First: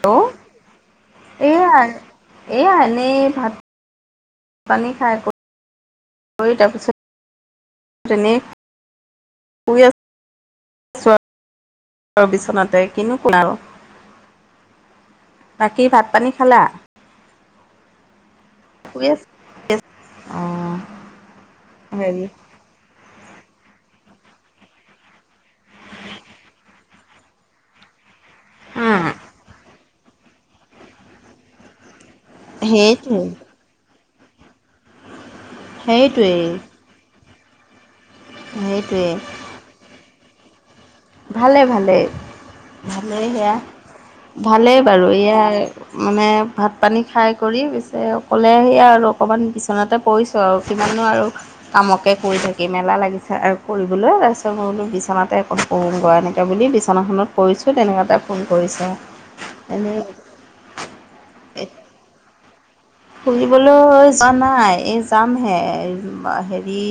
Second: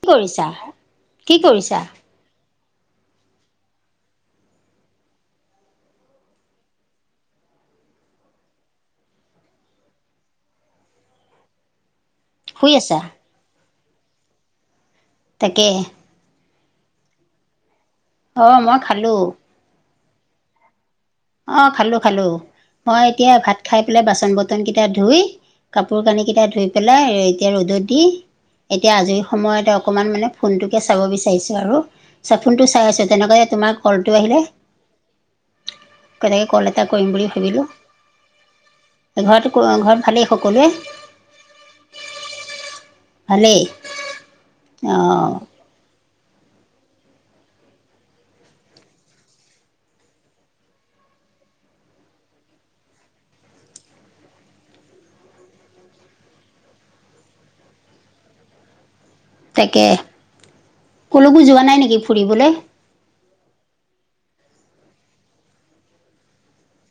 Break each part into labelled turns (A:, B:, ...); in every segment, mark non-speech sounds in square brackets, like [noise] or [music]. A: কি
B: লৌ
A: কৰিছা? কি
B: এইয়া
A: কৰিছা?
B: আ এইয়া এনেই ভাত, পানী খাই প, অ তাৰ পিছত, [unintelligible] শুই [unintelligible]
A: শুই
B: বিচনাতে
A: আছা?
B: কিনো কম আৰু
A: তাকে
B: বাকী ভাত পানী খালা।
A: অ মই খালো।
B: অহ
A: অ খালো খালো মই এতিয়া ভাত খাই পেলাই বাচন বৰ্তন কেইটা ধুই, কাপোৰ কানি কেইটা ধুই পেলাই এতিয়া ৰ'দত দি। এতিয়া
B: উম
A: আজৰি সময়তে অকমান মানে ফোনটোকে চাব বিচাৰিছো আৰু চফোনটো চাই আছ
B: সেইটোৱে
A: তেনেকুৱাকে তোমাৰ কলটো আহিলে।
B: সেইটোৱেই
A: কেনেকে কল এটা কৰিম বুলি ভাবিলো।
B: সেইটোৱে।
A: ঘৰত ভালেই সকলোৱে।
B: ভালে ভালেই ভালেই সেয়া ভালেই বাৰু
A: অঁ
B: এইয়া‌ আৰ, মানে ভাত পানী খাই কৰি পিছে অকলে সেয়া আৰু অকমান বিচনাতে, পৰিছোঁ আও কিমাননো আৰু কামকে কৰি থাকিম এলা লাগিছে আৰু কৰিবলৈ তাপিছ মই বোলো বিচনাতে অকম পয়োংগয়া এনেকে বুলি বিছনাখনত পৰিছোঁ তেনেকুৱাতে ফোন কৰিছা।
A: তাকে ক'লৈকো যোৱা নাই নেকি ফুৰিবলে।
B: ফুৰিবলৈ যোৱা নাই এই যামহে এ বা হেৰি।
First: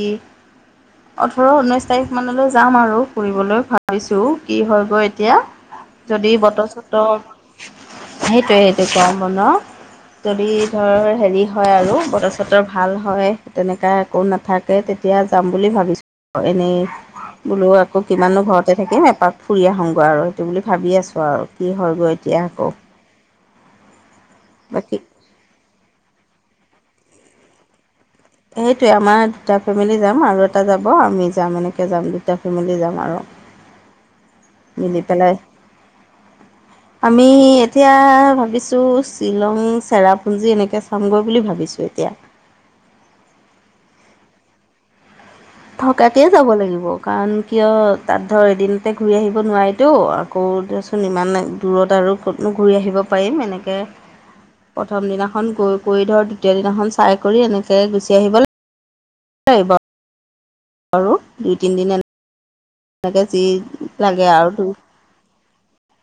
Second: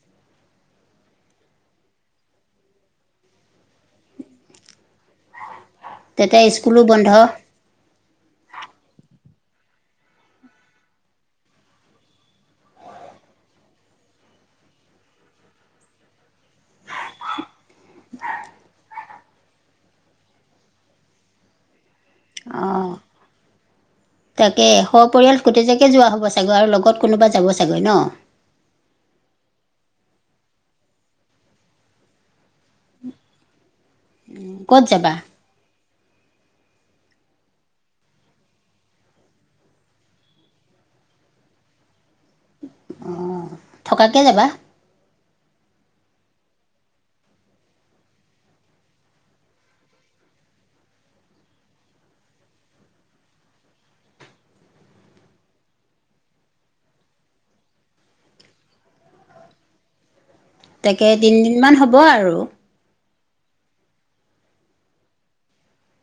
B: ওঠৰ ঊনৈশ তাৰিখ মানলৈ যাম আৰু ফুৰিবলৈ ভাবিছো কি হয় গৈ এতিয়া। যদি
A: তেতিয়া
B: বতৰ
A: স্কুলো
B: চত
A: বন্ধ
B: সেইটোয়ে সেইটোৱে [unintelligible] যদি ধৰ হেৰি হয় আৰু বতৰ চতৰ ভাল হয়, তেনেকা একো নাথাক কে তেতিয়া যাম বুলি ভাবিছোঁ, ক এনেই বোলো আকৌ কিমানো ঘৰতে থাকিম, এপাক ফুৰি আহোংগৈ আৰু সেইটো বুলি ভাবি আছো আৰু কি হয় গৈ
A: অঁহ। তাকে
B: বাকী
A: সপৰিয়াল গোটেই যাকে যোৱা হ'ব চাগৈ আৰু লগত কোনোবা যাব চাগৈ ন?
B: সেইটোৱে আমাৰ দুটা ফেমিলি যাম আৰু এটা যাব, আমি যাম, এনেকে যাম দুটা ফেমিলি যাম আৰু।
A: ক'ত
B: মিলি
A: যাবা
B: পেলাই।
A: [unintelligible]
B: আমি এতিয়া ভাবিছোঁ শ্বিলং, চেৰাপুঞ্জী এনেকে চ পামগৈ বুলি ভাবিছোঁ এতিয়া।
A: অঁ, থকাকে যাবা?
B: থকাকে যাব লাগিব কাৰণ, কিয়' তাত ধৰ এদিনতে ঘূৰি আহিব নোৱাৰিতো, অহ কৌ দেয়চোন ইমানে দূৰত আৰু কিত'নো ঘূৰি আহিব পাৰিম। এনেকে প্ৰথম দিনাখন গৈ কৈ ধৰ, দ্বিতীয় দিনাখন চাই কৰি এনেকে গুচি আহিব লাগ লাগিব।
A: তাকে
B: আৰু দুই
A: তিনিদিনমান
B: তিনিদিন
A: হ'ব আৰু।
B: [unintelligible] যি লাগে আৰু টো,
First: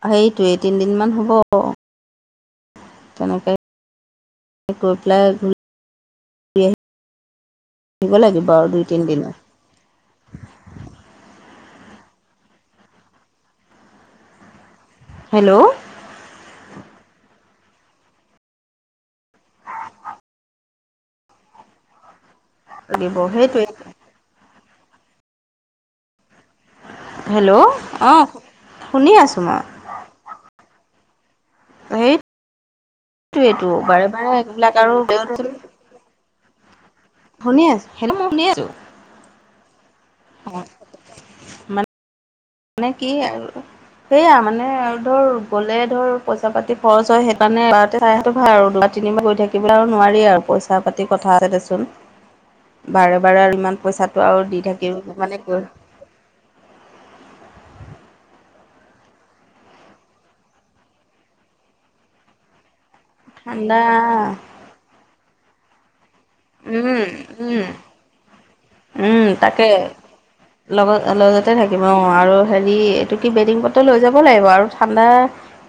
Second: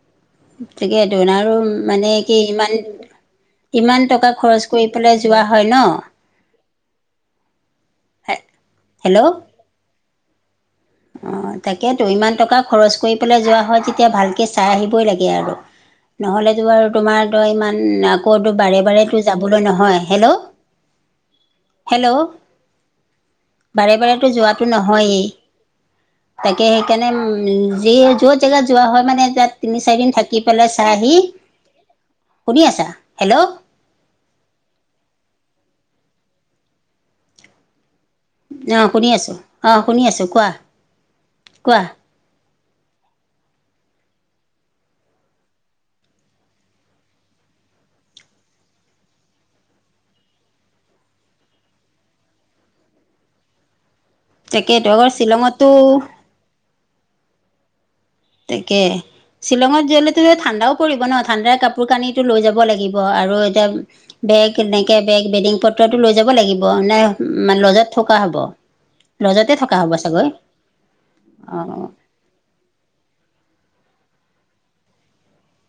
B: সেই
A: তিকেতো দোনাৰো মানে কি ইমান
B: তেনেকৈ
A: ইমান টকা খৰচ কৰি
B: গৈ
A: পেলাই যোৱা
B: ঘূৰি
A: হয় ন?
B: আহিব লাগিব আৰু দুই
A: হেল্ল'
B: তিনদিন।
A: অঁ তাকে তো, ইমান টকা খৰচ কৰি পেলাই যোৱা হয়, তেতিয়া ভালকে চাই আহিবই লাগ এয়া
B: হেল্ল'
A: আৰু। নহ'লেতো বাৰু তোমাৰ তই ইমান আকৌতো বাৰে বাৰেতো যাবলৈ নহয়। হেলৌ! হেলৌ।
B: লাগিব সেইটোৱে
A: বাৰে বাৰেতো যোৱাতটো নহয়েই। তাকে সেইকাৰণে উম
B: হেল্ল'
A: যি
B: অঁ
A: যত জেগাত যোৱা হয়
B: শুনি
A: মানে
B: আছোঁ মই
A: তাত তিনি-চাৰি দিন থাক কি পেলাই চাইহি, শুনি আছা? হেল্ল'!
B: টো বাৰে বাৰে এবিলাক আৰু শুনি আছো, হেনো মই শুনি আছো।
A: অঁ শুনি আছোঁ, অঁ শুনি আছোঁ কোৱা! কোৱা?
B: মানে মানে কি আৰু সেয়া মানে আৰু ধৰ, গ'লে ধৰ পইচা-পাতি খৰচ হয়, সেইকাণে বা দেঠাই হত ভাল আৰু বা তিনিবাৰ গৈ থাকিব আৰু নোৱাৰি আৰু পইচা-পাতি কথা আছে দেচোন।
A: [unintelligible]
B: বাৰে বাৰে আৰু ইমান পইচাটো আও দি
A: তাকেইতো
B: থাকিম
A: আকৌ
B: মানে কৈ
A: শ্বিলঙতো তাকে শ্বিলঙত যালেতো ঠাণ্ডাও পৰিব ন, ঠাণ্ডাৰ কাপোৰ কানিটো লৈ যাব লাগি আৰু
B: ঠাণ্ডা
A: এতিয়া বেগ এনেকে বেগ বেদিঙ পত ট'টো লৈ যাব লাগিব নে,
B: উম উম
A: লজাত থকা হব?
B: উম
A: লজতে
B: তাকে,
A: থকা হ'ব চাগৈ
B: লগত লগতে থাকিব
A: অঁ
B: অ' আৰু হেৰি' এইটো কি বেডিং পট্ৰ লৈ যাব লাগিব আৰু ঠাণ্ডা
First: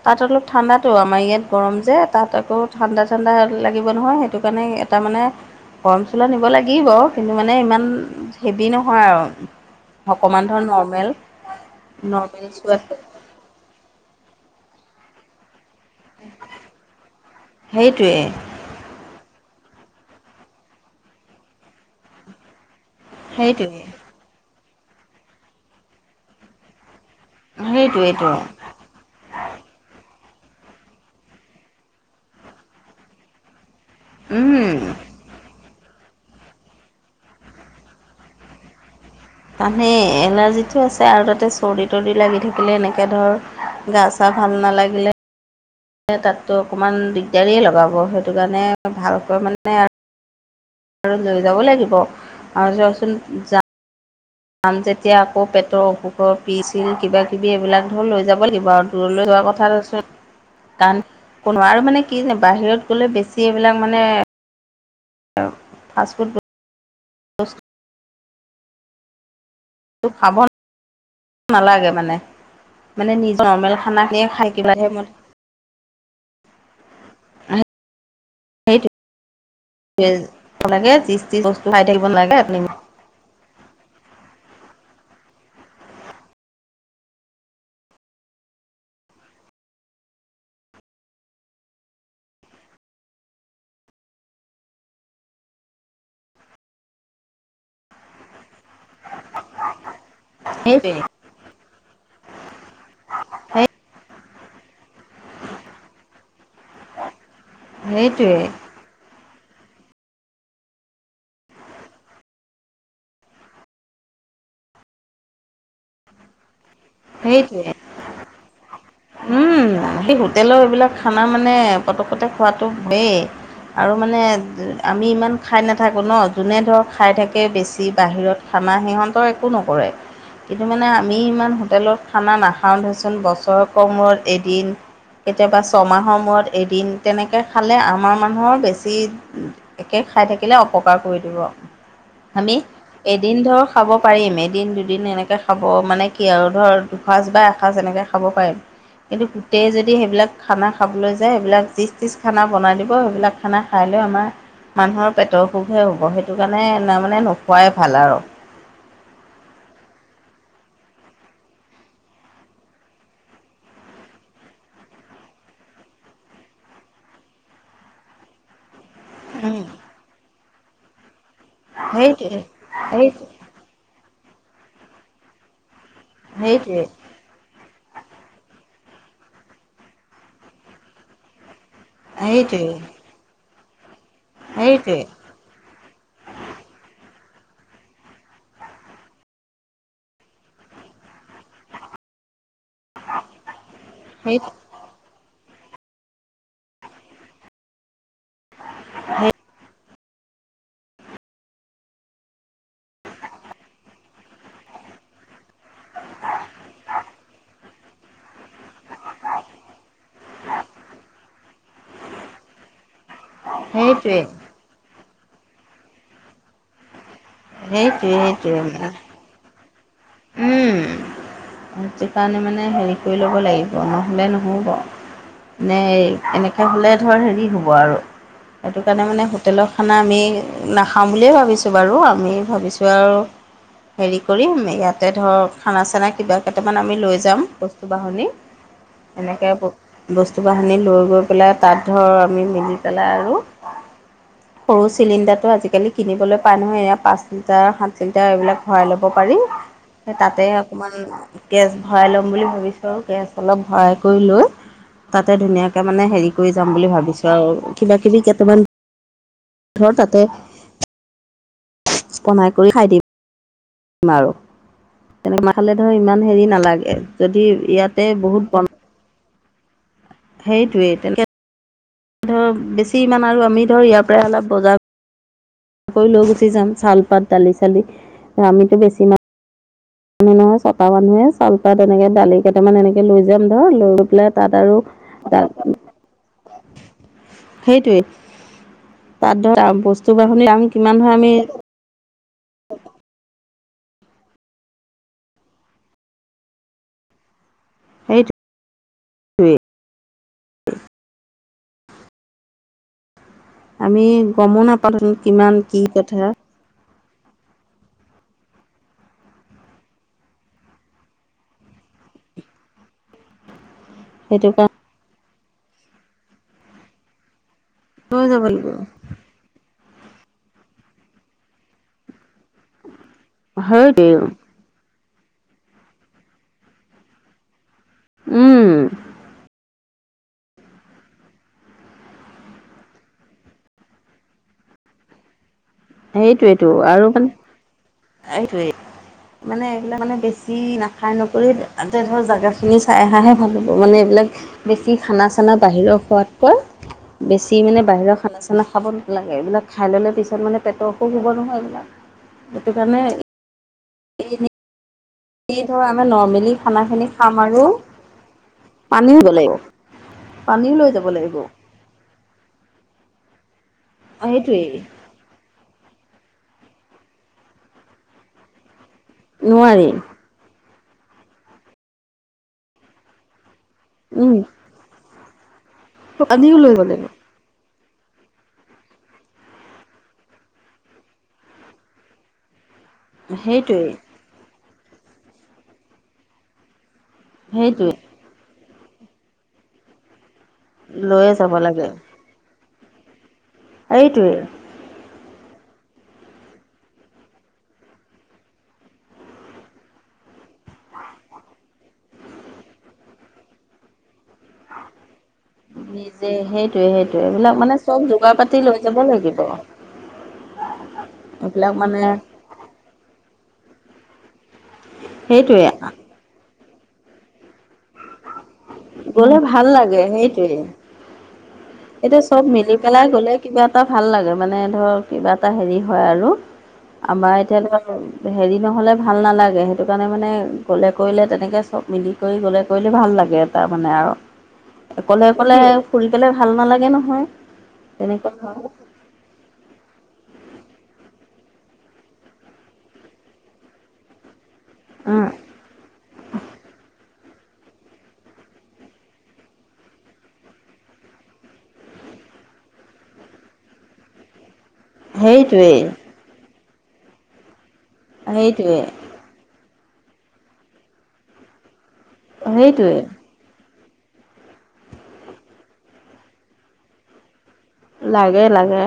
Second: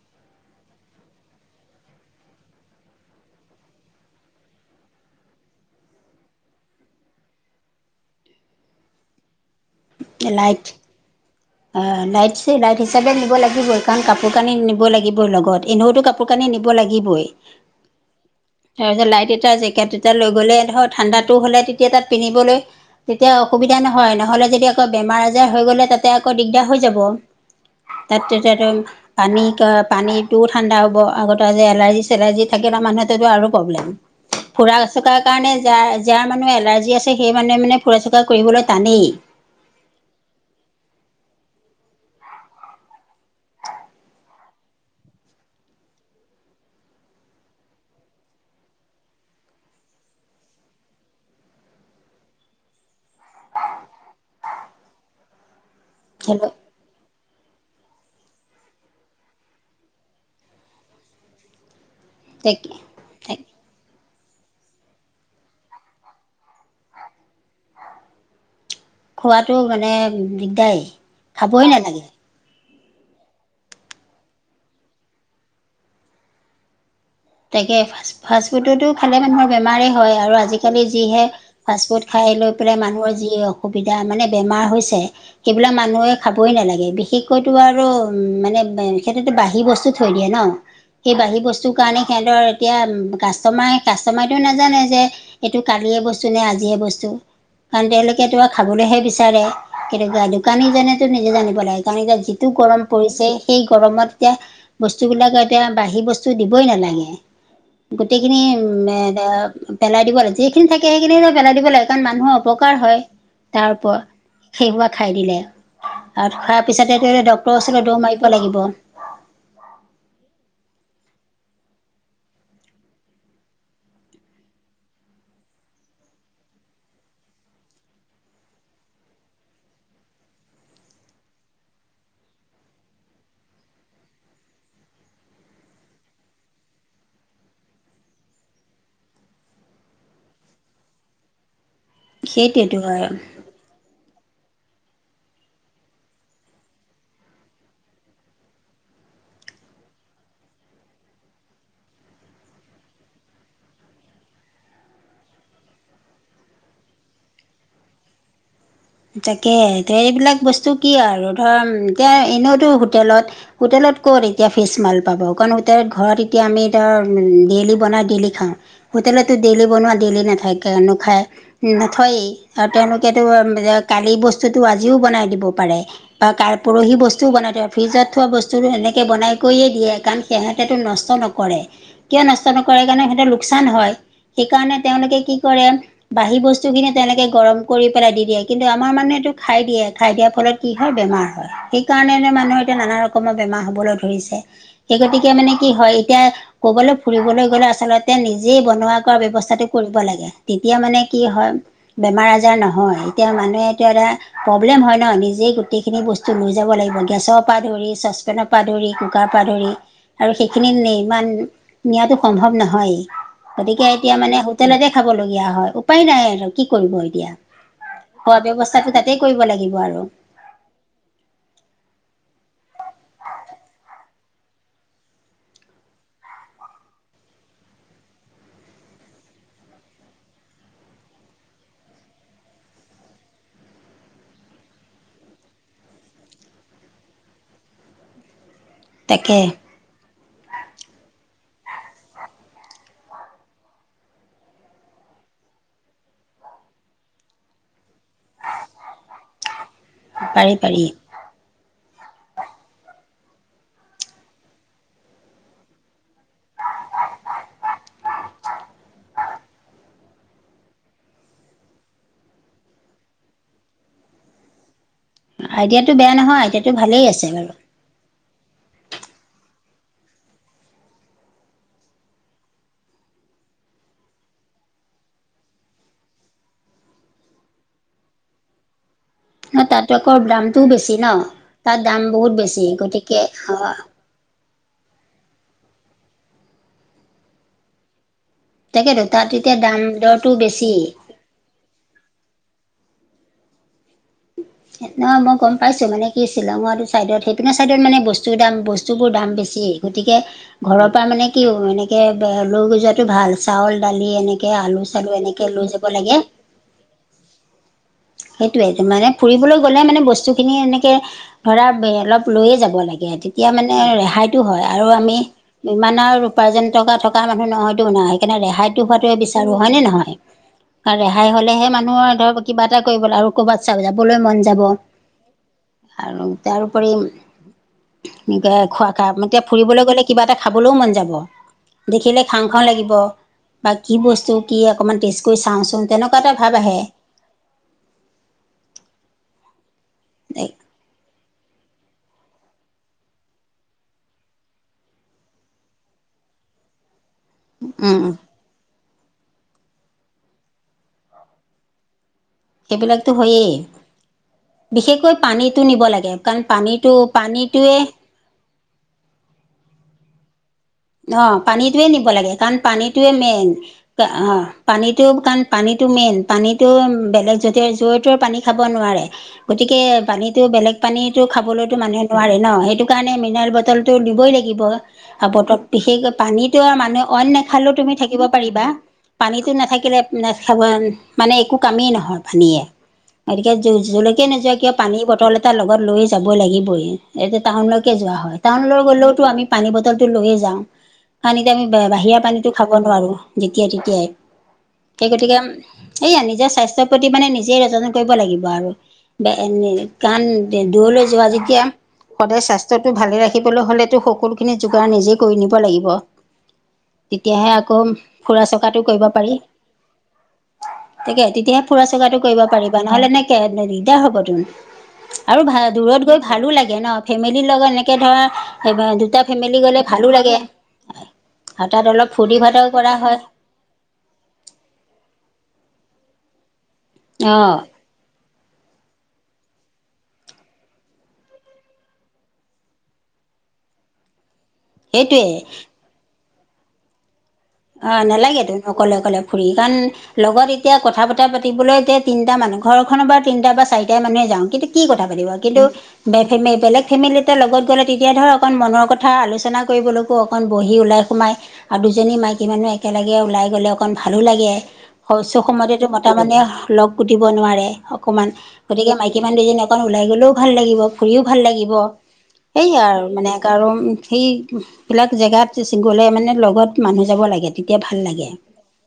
B: তাত অলপ ঠাণ্ডাতো, আমাৰ ইয়াত গৰম যে, তাত আকৌ ঠাণ্ডা ঠাণ্ডা লাগিব নহয়। সেইটো কাৰণে তাৰমানে গৰম চলা নিব লাগিব, কিন্তু মানে ইমান হেভি নহয় আৰু। অকমান ধৰ
A: লাইট
B: নৰ্মেল।
A: অ
B: নৰ্মেল
A: নাইটচে, নাইট
B: চোৱাত
A: হিচাপে নিব লাগিবই, কাৰণ কাপোৰ কানি নিব লাগিব লগত। এনেওত কাপোৰ কানি নিব লাগিবই।
B: সেইটোৱে
A: তাৰপিছত লাইট এটা, জেকেট এটা লৈ গ'লে ধৰ' ঠাণ্ডাটো হ'লে তেতিয়া তাত পিন্ধিবলৈ তেতিয়া অসুবিধা
B: সেইটোৱে
A: নহয়। নহ'লে যদি আকৌ বেমাৰ আজাৰ হৈ গ'লে তাতে আকৌ দিগদাৰ হৈ যাব।
B: সেইটোৱেইটো
A: তাত'তে তেতন পানী'ত পানীটোও ঠাণ্ডা হ'ব। আগতে যে এলাৰ্জি-চেলাৰ্জি থাকিলে মানুহতো আৰু প্ৰব্লেম। ফুৰা চকা, কাৰণে যাৰ যাৰ মানুহ এলাৰ্জি আছে সেই মানুহে মানে ফুৰা চুকা কৰিবলৈ টানেই।
B: তানেই এলাৰ্জিটো আছে আৰু তাতে চৰ্দি তৰ্দি লাগি থাকিলে এনেকে ধৰ। গা চা ভাল নালাগিলে। তাততো অকণমান দিগদাৰিয় লগাব সেইটো কাৰণে ভালকৈ মানে আৰু লৈ যাব লাগিব আৰু যোৱাচোন যা, আম যেতিয়া আকৌ পেটৰ অসুখৰ
A: হেল্ল'
B: পিছ, কিবা কিবি এইবিলাক ধৰ লৈ যাব লাগিব আৰু দূৰলৈ যোৱা কথা, কাণ কোনো আৰু মানে কি যোন বাহিৰত গলে বেছি এইবিলাক মানে। ফাষ্ট ফুড,
A: খোৱাতটো মানে
B: বস্তু খাব
A: দিগদাএ খাবই নালাগে।
B: মানে নিজ নৰ্মেল খানা খিনিয়ে খাই কিবাহে ম
A: তাকে ফাষ্ট ফাষ্টফুডতো।
B: সেইটোৱে
A: খালে মানুহৰ বেমাৰেই হয় আৰু আজিকালি
B: লাগে যি
A: যিহে
B: টি বস্তু
A: ফাষ্টফুড
B: থাকিব
A: খাই
B: নালাগে
A: লৈ
B: আপুনি
A: পেলাই মানুহৰ যিয়ে, অসুবিধা মানে বেমাৰ হৈছে। সেইবিলাক মানুহে খাবই নালাগে বিশেষকৈতো আৰু উম মানে সেই বাহী বস্তু, থৈ দিয়ে ন সেই বাঢ়ি বস্তুৰ কাৰণে। সিহঁতৰ এতিয়া কাষ্টমাৰে কাষ্টমাৰেটোও নাজানে যে, এইটো কালিয়ে বস্তু নে আজিয়ে বস্তু কাৰণ তেওঁলোকেটো আৰু খাবলৈহে বিচাৰে। কেনেকোৱা দোকানীজনে
B: সেইটোৱে
A: নিজে জানিব লাগে কাৰন যিটো গৰম পৰিছে সেই গৰমত। এতিয়া বস্তুবিলাক এতিয়া বাঢ়ি বস্তু দিবই নালাগে গোটেইখিনি।
B: সেইটোৱে
A: উ পেলাই দিব লাগে যিখিনি থাকে সেইখিনি পেলাই দিব লাগে কাৰণ মানুহৰ অপকাৰ হয়। তাৰপ খেহোৱা খাই দিলে আৰু খোৱাৰ পিছতে। তে ডক্তৰ
B: সেইটোৱে
A: ওচৰলৈ দৌ মাৰিব লাগিব।
B: উম সেই হোটেলৰ এইবিলাক খানা মানে পতকতে খোৱাতটো বেই, আৰু মানে আমি ইমান খাই নাথাকোঁ ন যোনে ধৰক খাই থাকে বেছি বাহিৰত। খানা সিহঁতৰ একো নকৰে। কিন্তু মানে আমি ইমান হোটেলত খানা নাখাওঁ ধৰচোন বছৰকৰ মূৰত এদিন। কেতিয়াবা ছমাহৰ মূৰত এদিন তেনেকৈ খালে আমাৰ মানুহৰ বেছি। একে খাই থাকিলে অপকাৰ কৰি দিব আমি
A: সেইটোৱেতো আৰু
B: এদিন ধৰক, খাব পাৰিম এদিন দুদিন এনেকৈ খাব মানে কি আৰু ধৰ দুসাঁজ বা এসাঁজ এনেকৈ খাব পাৰিম। কিন্তু গোটেই যদি সেইবিলাক খানা খাবলৈ যায় সেইবিলাক যিচ তিজ খানা বনাই দিব সেইবিলাক। খানা খাই লৈ আমাৰ মানুহৰ পেটৰ অসুখহে হ'ব সেইটো কাৰণে তাৰমানে নোখোৱাই ভাল আৰু
A: তাকে তে এইবিলাক বস্তু কি আৰু ধৰ অম এতিয়া এনেওতো হোটেলত হোটেলত ক'ত এতিয়া ফিছ মাল পাব কাৰণ হোটেলত ঘৰত এতিয়া আমি ধৰ ডেইলি বনাই ডেইলি খাওঁ। হোটেলতো ডেইলি বনোৱা ডেইলি নাথাকে, নোখায় নথয়েই
B: সেইটোৱে
A: আৰু
B: সেই
A: তেওঁলোকেতো কালি বস্তুটো আজিও বনাই দিব পাৰে বা কাৰ
B: সেইটোৱে
A: পৰহি বস্তু টো বনাই থয় ফ্ৰিজত থোৱা বস্তু সেনেকে বনাই কয়ে দিয়ে কাৰণ সিহঁতেটো নষ্ট নকৰে। কিয় নষ্ট
B: সেইটোৱে
A: নকৰে কাৰণে সিহঁতৰ লোকচান হয় সেইকাৰণে
B: সেইটোৱে
A: তেওঁলোকে কি কৰে। বাহি বস্তুখিনি তেনেকে গৰম কৰি পেলাই দি দিয়ে। কিন্তু আমাৰ মানুহে এইটো খাই দিয়ে খাই দিয়াৰ ফলত কি হয় বেমাৰ। সেই কাৰণে মানুহে এতিয়া নানা ৰকমৰ বেমাৰ হবলৈ ধৰিছে।
B: সেই
A: সেই গতিকে মানে কি হয় এতিয়া ক'বলৈ ফুৰিবলৈ গ'লে আচলতে নিজেই বনোৱা কৰা ব্যৱস্থাটো কৰিব লাগে তেতিয়া মানে কি হয় বেমাৰ- আজাৰ নহয় এতিয়া মানুহে এইটো এটা প্ৰব্লেম হয় ন নিজেই গোটেইখিনি বস্তু লৈ যাব লাগিব গেছৰ পৰা ধৰি চচপেনৰ পা ধৰি কুকাৰ পৰা ধৰি আৰু সেইখিনি ইমান নিয়াতো সম্ভৱ নহয় গতিকে এতিয়া
B: সেইটোৱে
A: মানে, তেনেকে খাবলগীয়া হয় উপায় নাই আৰু কি কৰিব এতিয়া।
B: সেই
A: খোৱা ব্যৱস্থাটো তাতে কৰিব লাগিব আৰু
B: উম সেইটো কাৰণে মানে হেৰি কৰি ল'ব লাগিব, নহ'লে নহ'ব। নে এনেকে হ'লে ধৰ হেৰি হ'ব আৰু। সেইটো কাৰণে মানে হোটেলৰ খানা আমি নাখাওঁ বুলিয়ে ভাবিছোঁ বাৰু, আমি ভাবিছোঁ আৰু হেৰি কৰি আমি ইয়াত তাতে ধৰক খানা - চানা কিবা কেইটামান আমি লৈ যাম বস্তু বাহনি,
A: তাকে
B: এনেকে ব বস্তু বাহিনি লৈ গৈ পেলাই তাত ধৰ আমি মিলি পেলাই আৰু
A: উ [inaudible]
B: সৰু চিলিণ্ডাৰটো আজিকালি কিনিবলৈ পাই নহয় এয়া পাঁচ লিটাৰ, সাত লিটাৰ এইবিলাক ভৰাই ল'ব পাৰি। তাতে
A: পাৰি পাৰি
B: অকমান গেছ ভৰাই লম বুলি ভাবিছো আৰু গেছ অলপ ভৰাই কৰি লৈ তাতে ধুনীয়াকে মানে হেৰি কৰি যাম বুলি ভাবিছো আৰু কিবা - কিবি কেইটামান তাতে বনাই কৰি খাই দিম। মাৰো, তেনেক মা খালে ধৰ
A: আইডিয়াটো বেয়া
B: ইমান
A: নহয়
B: হেৰি
A: আইডিয়াটো
B: নালাগে
A: ভালেই আছে
B: যদি
A: বাৰু
B: ইয়াতে বহুত ব সেইটোৱেই তেনে কে ধৰ বেছি ইমান আৰু আমি ধৰ ইয়াৰ পৰাই অলপ বজাৰ কৰি লৈ গুচি যাম চাউল - পাত, দালি -চালি, আমিতো বেছি ম
A: অ 'তাতো আকৌ
B: মানুহ নহয়
A: দামটোও
B: ছটা
A: বেছি ন
B: মানুহে চাউলপাত
A: তাত দাম
B: এনেকে
A: বহুত
B: দালি
A: বেছি
B: কেইটামান এনেকে লৈ
A: গতিকে
B: যাম
A: অ
B: ধৰ, লৈ পেলাই তাত আৰু তাত সেইটোৱে।
A: তাকেতো
B: তাত
A: এতিয়া
B: ধৰা
A: দাম
B: বস্তু
A: দৰটো
B: বাহনিৰ দাম
A: বেছি
B: কিমান ধৰা আমি অ'
A: নহয় মই গম পাইছো মানে কি শ্বিলংৰ সেইটো চাইডত সেই আপোনাৰ ছাইডত মানে বস্তুৰ
B: সেইটোৱেই
A: দাম বস্তুবোৰ দাম বেছিয়ে গতিকে ঘৰৰ পৰা মানে কি হব এনেকে বে লৈ গৈ যোৱাতকে। এইটো ভাল চাউল
B: আমি
A: দালি এনেকে
B: গমো
A: আলু
B: নাপালোঁ
A: চালু এনেকে
B: কিমান
A: লৈ
B: কি
A: যাব
B: কথা
A: লাগে। সেইটোয়ে মানে ফুৰিবলৈ গ'লে মানে বস্তু খিনি এনেকে। ধৰা অলপ লৈয়ে যাব লাগে তেতিয়া মানে ৰেহাই। সহায়তো
B: সেইটো
A: হয়
B: কাৰণে
A: আৰু আমি ইমান আৰু উপাৰ্জনকা থকা মানুহ নহয়। সেইটো নহয়
B: লৈ
A: সেইকাৰণে
B: যাব লাগিব
A: ৰেহাইতটো হোৱাটো বিচাৰো হয় নে নহয় কাৰণ ৰেহাই হলেহে মানুহৰ ধৰক কিবা এটা। কৰিব আৰু কৰ'বাত চাব
B: সেইটোৱেই
A: যাবলৈ মন যাব। আৰু তাৰউপৰি এনেকে
B: উম
A: খোৱা খা এতিয়া ফুৰিবলৈ গ'লে কিবা এটা খাবলৈও মন যাব। দেখিলে খাওঁ খাওঁ লাগিব বা কি বস্তু কি অকণমান টেষ্ট কৰি চাওঁচো
B: সেইটোয়েইটো আৰু মানে এইটোৱে মানে এইবিলাক মানে বেছি নাখাই নকৰি তাতে ধৰ জেগাখিনি চাই অহাহে ভাল হ'ব মানে এইবিলাক বেছি খানা - চানা বাহিৰৰ খোৱাতকৈ বেছি মানে বাহিৰৰ খানা - চানা খাব নালাগে এইবিলাক খাই ল'লে পিছত মানে পেটৰ অসুখ হব নহয় এইবিলাক। সেইটো কাৰণে
A: সেইবিলাকতো হয়েই। বিশেষকৈ পানীতটো
B: এই ধৰ
A: নিব
B: আমাৰ
A: লাগে কাৰণ
B: নৰ্মেলি
A: পানীটো পানীটোয়ে।
B: পানী ল'ব লাগিব পানী লৈ যাব
A: অ'
B: লাগিব
A: পানীটোয়ে নিব লাগে কাৰণ পানীটোয়ে মেইন অ'
B: সেইটোৱেই
A: পানী কাৰণ পানীটো মেইন পানীটো বেলেগ য'তে জৰে তৰে পানী খাব নোৱাৰে। গতিকে
B: নোৱাৰি
A: পানীতো বেলেগ পানীটো খাবলৈতো মানুহে নোৱাৰে ন সেইটো কাৰণে মিনাৰেল বটল। দিবই
B: উম
A: লাগিব আবতৰত বিশেষকৈ
B: পানীও
A: পানীতো
B: লৈ
A: আৰু
B: যাব লাগিব
A: মানুহে অইন নাখায়। নাখালেও তুমি থাকিব পাৰিবা। পানীতো নাথাকিলে মানে একো কামেই নহয় পানীয়ে। গতিকে
B: সেইটোৱেই
A: জলৈকে নোযোৱা কিয় পানীৰ বটল এটা লগত লৈয়ে যাবই লাগিবই। এতিয়া
B: সেইটোৱে
A: টাউনলৈকে যোৱা হয় টাউনলৈ গ'লেওতো আমি পানী বটলটো লৈয়ে যাওঁ।
B: লৈয়ে
A: পানীতে
B: যাব
A: আমি
B: লাগে
A: বাহিৰা পানীটো খাব নোৱাৰো যেতিয়াই
B: সেইটোৱে
A: তেতিয়াই সেই গতিকে। এইয়া নিজৰ স্বাস্থ্যৰ প্ৰতি মানে নিজেই [unintelligible] কৰিব লাগিব আৰু কাৰণ ণ দূৰলৈ যোৱা যেতিয়া। সদায় স্বাস্থ্যতটো ভালে ৰাখিবলৈ হ'লেতো সকলোখিনি যোগাৰ নিজেই কৰি নিব, কৰিব লাগিব
B: নিজে সেইটোৱে সেইটোৱে
A: তেতিয়াহে
B: এইবিলাক মানে
A: আকৌ
B: চব যোগাৰ
A: ফুৰা
B: পাতি লৈ
A: চকাতো
B: যাব
A: কৰিব পাৰি।
B: লাগিব।
A: তাকে তেতিয়াহে
B: এইবিলাক
A: ফুৰা
B: মানে
A: চকাটো কৰিব পাৰিব। নহলে নেক দিগদাৰ হ'ব তোন আৰু ভাল
B: সেইটোৱে
A: দূৰত গৈ, ভালো লাগে ন ফেমিলিৰ লগত এনেকে ধৰা দুটা ফেমিলি গ'লে ভালো লাগে। আৰু তাত অলপ
B: এতিয়া
A: ফূৰ্তি
B: চব
A: ফাৰ্তাও
B: মিলি
A: কৰা
B: পেলাই
A: হয়।
B: গ'লে কিবা এটা ভাল লাগে মানে ধৰ কিবা এটা হেৰি হয় আৰু আমাৰ
A: অঁ
B: এতিয়া ধৰ, হেৰি নহ'লে ভাল নালাগে সেইটো কাৰণে মানে গ'লে কৰিলে তেনেকৈ চব মিলি কৰি গ'লে। কৰিলে ভাল লাগে এটা মানে আৰু
A: সেইটোৱে
B: অকলে অকলে ফুৰি পেলাই ভাল নালাগে নহয়।
A: অ
B: তেনেকুৱা
A: নালাগে তুমি
B: হয়।
A: অকলে কলে ফুৰি কাৰণ, লগত এতিয়া কথা বতা পাতিবলৈ এতিয়া তিনিটা মানুহ ঘৰখনৰ পৰা তিনটা বা চাৰিটা মানুহে যাওঁ কিন্তু, কি কথা পাতিব কিন্তু বেলেগ ফেমিলি। লগত গ'লে তেতিয়া ধৰ অকণ মনৰ কথা আলোচনা কৰিবলৈকো অকণ বহি ওলাই সোমাই, আৰু দুজনী মাইকী মানুহ একেলগে ওলাই গ'লে অকণ ভালো লাগে
B: সেইটোৱেই
A: সময়তো, তাৰমানে লগ পুটিব নোৱাৰে অকমান
B: সেইটোৱে
A: গতিকে ম
B: সেইটোৱে।
A: কিমান দুজন অকণ ওলাই গলেও ভাল লাগিব ফুৰিও ভাল লাগিব। সেই
B: সেইটোৱে।
A: আৰু মানে আৰু সেইবিলাক জেগাত গলে মানে লগত মানুহ, যাব লাগে। তেতিয়া ভাল
B: লাগে লাগে।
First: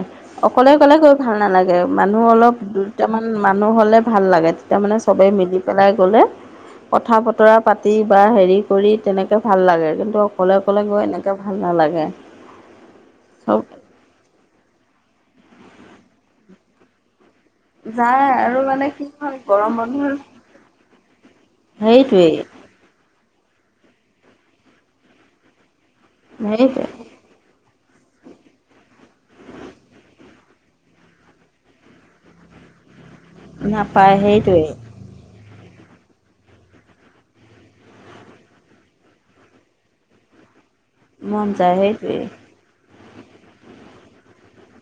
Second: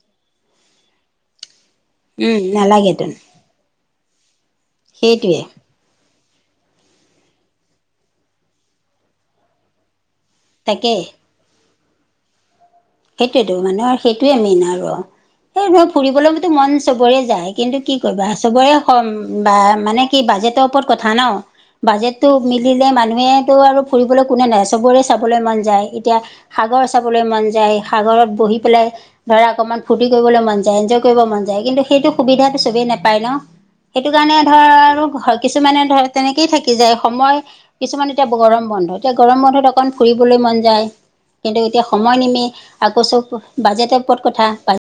B: অকলে অকলে গৈ ভাল নালাগে মানুহ
A: উম
B: অলপ
A: নালাগেতোন
B: দুটামান মানুহ হ'লে ভাল লাগে তেতি মানে চবেই
A: সেইটোৱে
B: মিলি। পেলাই গ'লে কথা বতৰা পাতি বা হেৰি কৰি তেনেকে ভাল লাগে কিন্তু, অকলে অকলে
A: তাকে
B: গৈ এনেকৈ ভাল নালাগে।
A: সেইটোৱেতো
B: চব
A: মানে সেইটোৱে মেইন আৰু সেই মই ফুৰিবলৈতো মন চবৰে যায়। কিন্তু কি
B: যায়
A: কৰিবা
B: আৰু
A: চবৰে
B: মানে কি হয়
A: বা
B: গৰম
A: মানে
B: বন্ধৰ
A: কি বাজেটৰ ওপৰত কথা ন। বাজেটটো
B: সেইটোৱেই
A: মিলিলে মানুহেতটো আৰু ফুৰিবলৈ কোনে নাই চবৰে চাবলৈ মন যায়। এতিয়া সাগৰ
B: সেইটোৱে
A: চাবলৈ মন যায় সাগৰত বহি পেলাই ধৰা অকনমান ফূ্তি কৰিবলৈ মন যায় এনজয় কৰিব মন যায়, কিন্তু সেইটো সুবিধাটো চবেই নাপায়। পায় ন সেইটো
B: নাপায়
A: কাৰণে ধৰ
B: সেইটোৱেই
A: আৰু কিছুমানে ধ তেনেকেই থাকি যায় সময়, কিছুমান এতিয়া গৰম বন্ধ এতিয়া গৰম বন্ধত অকণ ফুৰিবলৈ মন যায়।
B: মন
A: কিন্তু
B: যায়
A: এতিয়া সময়
B: সেইটোৱেই
A: নিমি আকৌ চো বাজেটৰ ওপৰত ক'ত কথা।